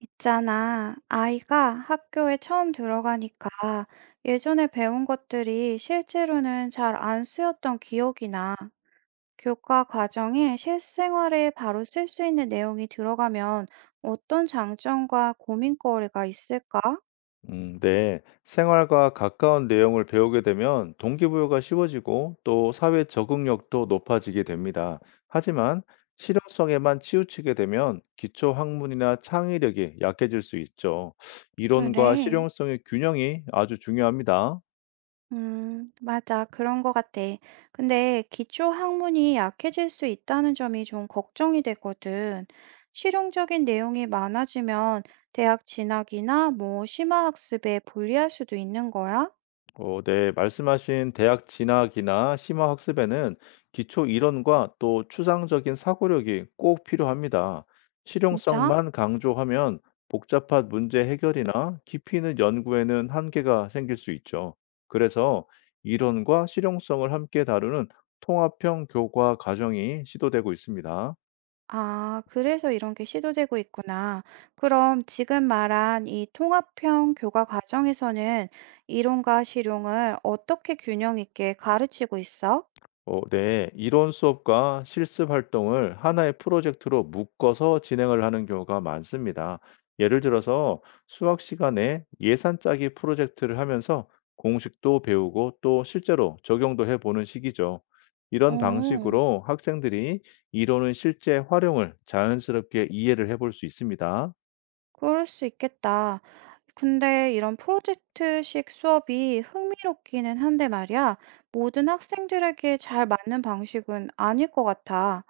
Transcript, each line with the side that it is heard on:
right: 있잖아, 아이가 학교에 처음 들어가니까 예전에 배운 것들이 실제로는 잘 안 쓰였던 기억이 나. 교과 과정에 실생활에 바로 쓸 수 있는 내용이 들어가면 어떤 장점과 고민거리가 있을까?
left: 네. 생활과 가까운 내용을 배우게 되면 동기부여가 쉬워지고 또 사회 적응력도 높아지게 됩니다. 하지만 실용성에만 치우치게 되면 기초 학문이나 창의력이 약해질 수 있죠. 이론과
right: 그래.
left: 실용성의 균형이 아주 중요합니다.
right: 맞아. 그런 것 같아. 근데 기초 학문이 약해질 수 있다는 점이 좀 걱정이 되거든. 실용적인 내용이 많아지면 대학 진학이나 뭐 심화학습에 불리할 수도 있는 거야?
left: 어 네. 말씀하신 대학 진학이나 심화 학습에는 기초 이론과 또 추상적인 사고력이 꼭 필요합니다.
right: 진짜?
left: 실용성만 강조하면 복잡한 문제 해결이나 깊이 있는 연구에는 한계가 생길 수 있죠. 그래서 이론과 실용성을 함께 다루는 통합형 교과 과정이 시도되고 있습니다.
right: 아, 그래서 이런 게 시도되고 있구나. 그럼 지금 말한 이 통합형 교과 과정에서는 이론과 실용을 어떻게 균형 있게 가르치고 있어?
left: 어, 네. 이론 수업과 실습 활동을 하나의 프로젝트로 묶어서 진행을 하는 경우가 많습니다. 예를 들어서 수학 시간에 예산 짜기 프로젝트를 하면서 공식도 배우고 또 실제로 적용도 해보는 시기죠. 이런
right: 어.
left: 방식으로 학생들이 이론의 실제 활용을 자연스럽게 이해를 해볼 수 있습니다.
right: 그럴 수 있겠다. 근데 이런 프로젝트식 수업이 흥미롭기는 한데 말이야. 모든 학생들에게 잘 맞는 방식은 아닐 것 같아.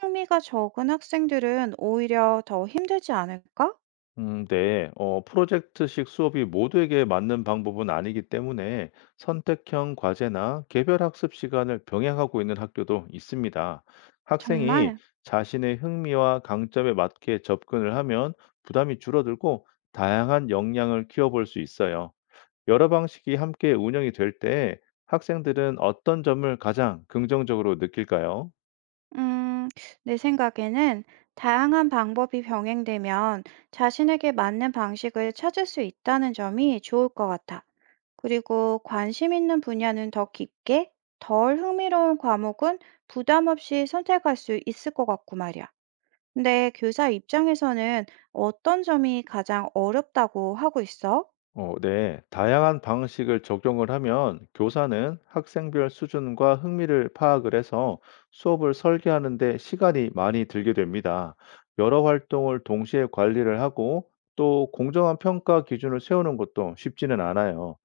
right: 흥미가 적은 학생들은 오히려 더 힘들지 않을까?
left: 네. 프로젝트식 수업이 모두에게 맞는 방법은 아니기 때문에 선택형 과제나 개별 학습 시간을 병행하고 있는 학교도 있습니다. 학생이
right: 정말?
left: 자신의 흥미와 강점에 맞게 접근을 하면 부담이 줄어들고 다양한 역량을 키워볼 수 있어요. 여러 방식이 함께 운영이 될 때 학생들은 어떤 점을 가장 긍정적으로 느낄까요?
right: 음, 내 생각에는 다양한 방법이 병행되면 자신에게 맞는 방식을 찾을 수 있다는 점이 좋을 것 같아. 그리고 관심 있는 분야는 더 깊게, 덜 흥미로운 과목은 부담 없이 선택할 수 있을 것 같고 말이야. 근데 교사 입장에서는 어떤 점이 가장 어렵다고 하고 있어?
left: 어, 네. 다양한 방식을 적용을 하면 교사는 학생별 수준과 흥미를 파악을 해서 수업을 설계하는 데 시간이 많이 들게 됩니다. 여러 활동을 동시에 관리를 하고 또 공정한 평가 기준을 세우는 것도 쉽지는 않아요.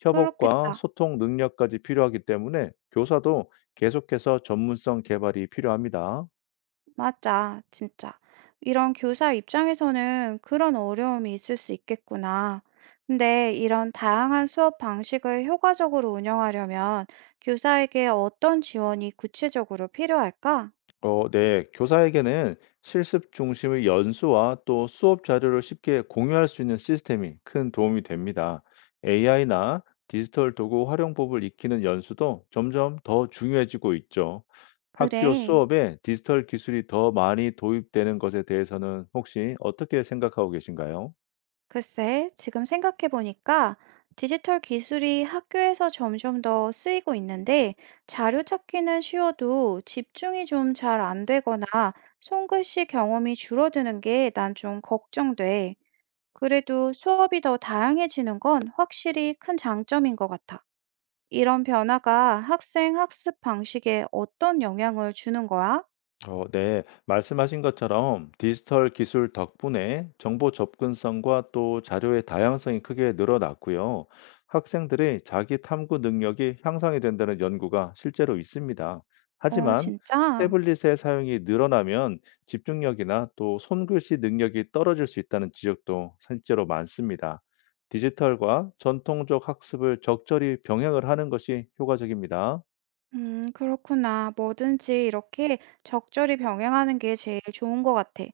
left: 협업과
right: 그렇겠다.
left: 소통 능력까지 필요하기 때문에 교사도 계속해서 전문성 개발이 필요합니다.
right: 맞아, 진짜. 이런 교사 입장에서는 그런 어려움이 있을 수 있겠구나. 근데 이런 다양한 수업 방식을 효과적으로 운영하려면 교사에게 어떤 지원이 구체적으로 필요할까?
left: 어, 네. 교사에게는 실습 중심의 연수와 또 수업 자료를 쉽게 공유할 수 있는 시스템이 큰 도움이 됩니다. AI나 디지털 도구 활용법을 익히는 연수도 점점 더 중요해지고 있죠. 학교
right: 그래.
left: 수업에 디지털 기술이 더 많이 도입되는 것에 대해서는 혹시 어떻게 생각하고 계신가요?
right: 글쎄, 지금 생각해보니까 디지털 기술이 학교에서 점점 더 쓰이고 있는데 자료 찾기는 쉬워도 집중이 좀 잘 안 되거나 손글씨 경험이 줄어드는 게 난 좀 걱정돼. 그래도 수업이 더 다양해지는 건 확실히 큰 장점인 것 같아. 이런 변화가 학생 학습 방식에 어떤 영향을 주는 거야?
left: 어, 네. 말씀하신 것처럼 디지털 기술 덕분에 정보 접근성과 또 자료의 다양성이 크게 늘어났고요. 학생들의 자기 탐구 능력이 향상이 된다는 연구가 실제로 있습니다.
right: 어,
left: 하지만
right: 진짜?
left: 태블릿의 사용이 늘어나면 집중력이나 또 손글씨 능력이 떨어질 수 있다는 지적도 실제로 많습니다. 디지털과 전통적 학습을 적절히 병행을 하는 것이 효과적입니다.
right: 그렇구나. 뭐든지 이렇게 적절히 병행하는 게 제일 좋은 것 같아.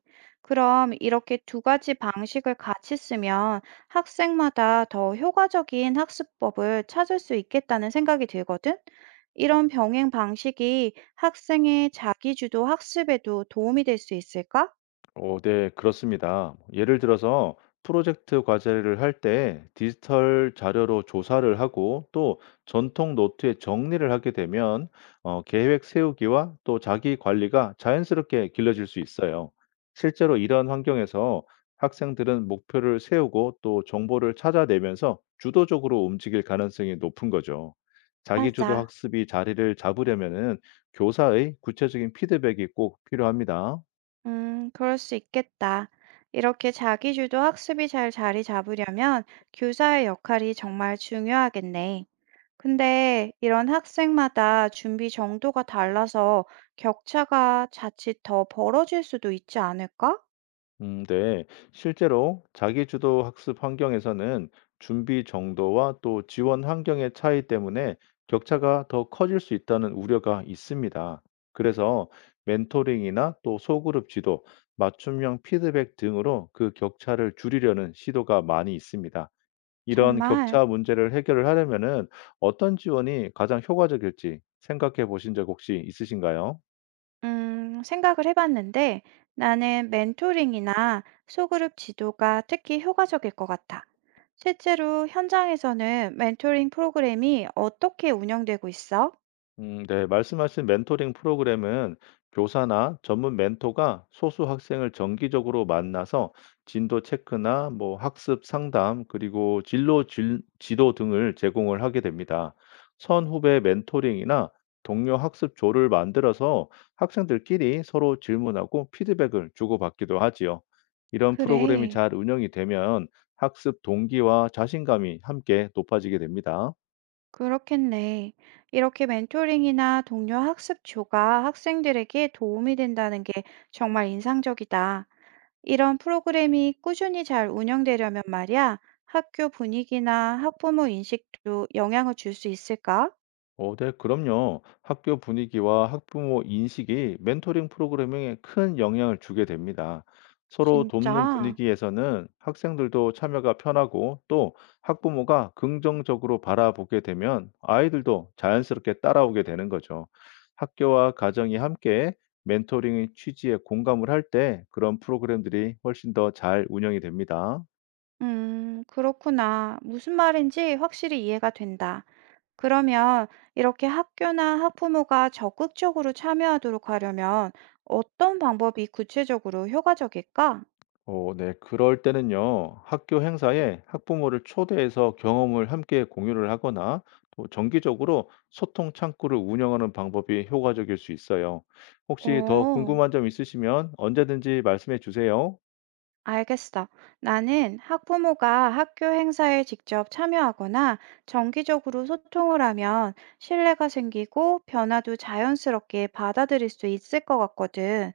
right: 그럼 이렇게 두 가지 방식을 같이 쓰면 학생마다 더 효과적인 학습법을 찾을 수 있겠다는 생각이 들거든? 이런 병행 방식이 학생의 자기주도 학습에도 도움이 될 수 있을까?
left: 어 네. 그렇습니다. 예를 들어서 프로젝트 과제를 할 때 디지털 자료로 조사를 하고 또 전통 노트에 정리를 하게 되면 어 계획 세우기와 또 자기 관리가 자연스럽게 길러질 수 있어요. 실제로 이런 환경에서 학생들은 목표를 세우고 또 정보를 찾아내면서 주도적으로 움직일 가능성이 높은 거죠. 자기주도
right: 맞아.
left: 학습이 자리를 잡으려면은 교사의 구체적인 피드백이 꼭 필요합니다.
right: 그럴 수 있겠다. 이렇게 자기주도 학습이 잘 자리 잡으려면 교사의 역할이 정말 중요하겠네. 근데 이런 학생마다 준비 정도가 달라서 격차가 자칫 더 벌어질 수도 있지 않을까?
left: 네. 실제로 자기주도 학습 환경에서는 준비 정도와 또 지원 환경의 차이 때문에 격차가 더 커질 수 있다는 우려가 있습니다. 그래서 멘토링이나 또 소그룹 지도, 맞춤형 피드백 등으로 그 격차를 줄이려는 시도가 많이 있습니다. 이런
right: 정말,
left: 격차 문제를 해결을 하려면은 어떤 지원이 가장 효과적일지 생각해 보신 적 혹시 있으신가요?
right: 생각을 해봤는데 나는 멘토링이나 소그룹 지도가 특히 효과적일 것 같아. 실제로 현장에서는 멘토링 프로그램이 어떻게 운영되고 있어?
left: 네. 말씀하신 멘토링 프로그램은 교사나 전문 멘토가 소수 학생을 정기적으로 만나서 진도 체크나 뭐 학습 상담, 그리고 지도 등을 제공을 하게 됩니다. 선후배 멘토링이나 동료 학습조를 만들어서 학생들끼리 서로 질문하고 피드백을 주고받기도 하지요. 이런 프로그램이
right: 그래,
left: 잘 운영이 되면 학습 동기와 자신감이 함께 높아지게 됩니다.
right: 그렇겠네. 이렇게 멘토링이나 동료 학습조가 학생들에게 도움이 된다는 게 정말 인상적이다. 이런 프로그램이 꾸준히 잘 운영되려면 말이야, 학교 분위기나 학부모 인식도 영향을 줄 수 있을까?
left: 어, 네, 그럼요. 학교 분위기와 학부모 인식이 멘토링 프로그래밍에 큰 영향을 주게 됩니다. 서로 돕는
right: 진짜?
left: 분위기에서는 학생들도 참여가 편하고 또 학부모가 긍정적으로 바라보게 되면 아이들도 자연스럽게 따라오게 되는 거죠. 학교와 가정이 함께 멘토링의 취지에 공감을 할 때 그런 프로그램들이 훨씬 더 잘 운영이 됩니다.
right: 그렇구나. 무슨 말인지 확실히 이해가 된다. 그러면 이렇게 학교나 학부모가 적극적으로 참여하도록 하려면 어떤 방법이 구체적으로 효과적일까?
left: 어, 네. 그럴 때는요, 학교 행사에 학부모를 초대해서 경험을 함께 공유를 하거나 또 정기적으로 소통 창구를 운영하는 방법이 효과적일 수 있어요. 혹시 더
right: 어.
left: 궁금한 점 있으시면 언제든지 말씀해 주세요.
right: 알겠어. 나는 학부모가 학교 행사에 직접 참여하거나 정기적으로 소통을 하면 신뢰가 생기고 변화도 자연스럽게 받아들일 수 있을 것 같거든.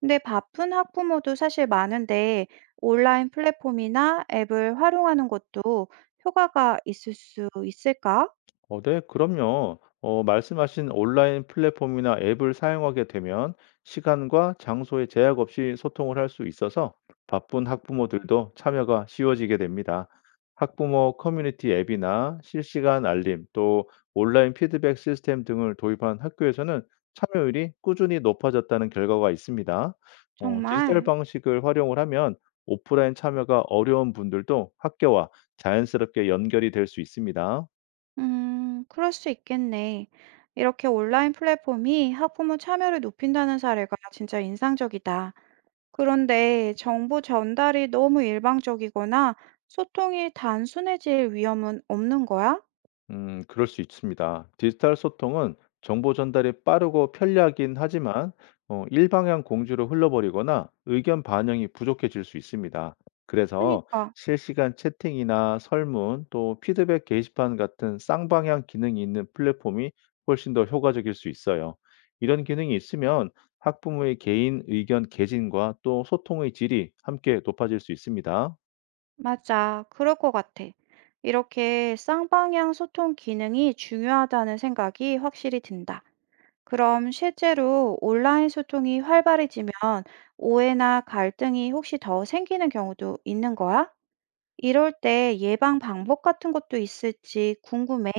right: 근데 바쁜 학부모도 사실 많은데 온라인 플랫폼이나 앱을 활용하는 것도 효과가 있을 수 있을까?
left: 어 네. 그럼요. 어 말씀하신 온라인 플랫폼이나 앱을 사용하게 되면 시간과 장소에 제약 없이 소통을 할 수 있어서 바쁜 학부모들도 참여가 쉬워지게 됩니다. 학부모 커뮤니티 앱이나 실시간 알림, 또 온라인 피드백 시스템 등을 도입한 학교에서는 참여율이 꾸준히 높아졌다는 결과가 있습니다. 어 디지털
right: 정말?
left: 방식을 활용을 하면 오프라인 참여가 어려운 분들도 학교와 자연스럽게 연결이 될 수 있습니다.
right: 그럴 수 있겠네. 이렇게 온라인 플랫폼이 학부모 참여를 높인다는 사례가 진짜 인상적이다. 그런데 정보 전달이 너무 일방적이거나 소통이 단순해질 위험은 없는 거야?
left: 그럴 수 있습니다. 디지털 소통은 정보 전달이 빠르고 편리하긴 하지만 일방향 공주로 흘러버리거나 의견 반영이 부족해질 수 있습니다. 그래서
right: 그니까,
left: 실시간 채팅이나 설문 또 피드백 게시판 같은 쌍방향 기능이 있는 플랫폼이 훨씬 더 효과적일 수 있어요. 이런 기능이 있으면 학부모의 개인 의견 개진과 또 소통의 질이 함께 높아질 수 있습니다.
right: 맞아. 그럴 것 같아. 이렇게 쌍방향 소통 기능이 중요하다는 생각이 확실히 든다. 그럼 실제로 온라인 소통이 활발해지면 오해나 갈등이 혹시 더 생기는 경우도 있는 거야? 이럴 때 예방 방법 같은 것도 있을지 궁금해.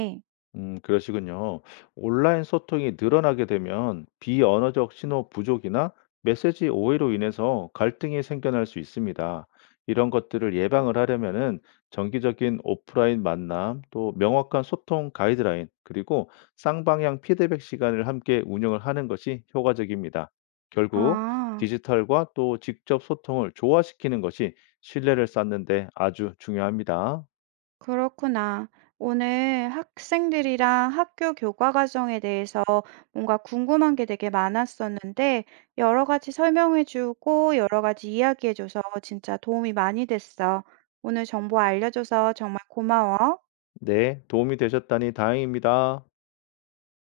left: 그러시군요. 온라인 소통이 늘어나게 되면 비언어적 신호 부족이나 메시지 오해로 인해서 갈등이 생겨날 수 있습니다. 이런 것들을 예방을 하려면은 정기적인 오프라인 만남, 또 명확한 소통 가이드라인, 그리고 쌍방향 피드백 시간을 함께 운영을 하는 것이 효과적입니다. 결국
right: 아.
left: 디지털과 또 직접 소통을 조화시키는 것이 신뢰를 쌓는 데 아주 중요합니다.
right: 그렇구나. 오늘 학생들이랑 학교 교과 과정에 대해서 뭔가 궁금한 게 되게 많았었는데, 여러 가지 설명해주고 여러 가지 이야기해줘서 진짜 도움이 많이 됐어. 오늘 정보 알려줘서 정말 고마워.
left: 네, 도움이 되셨다니 다행입니다.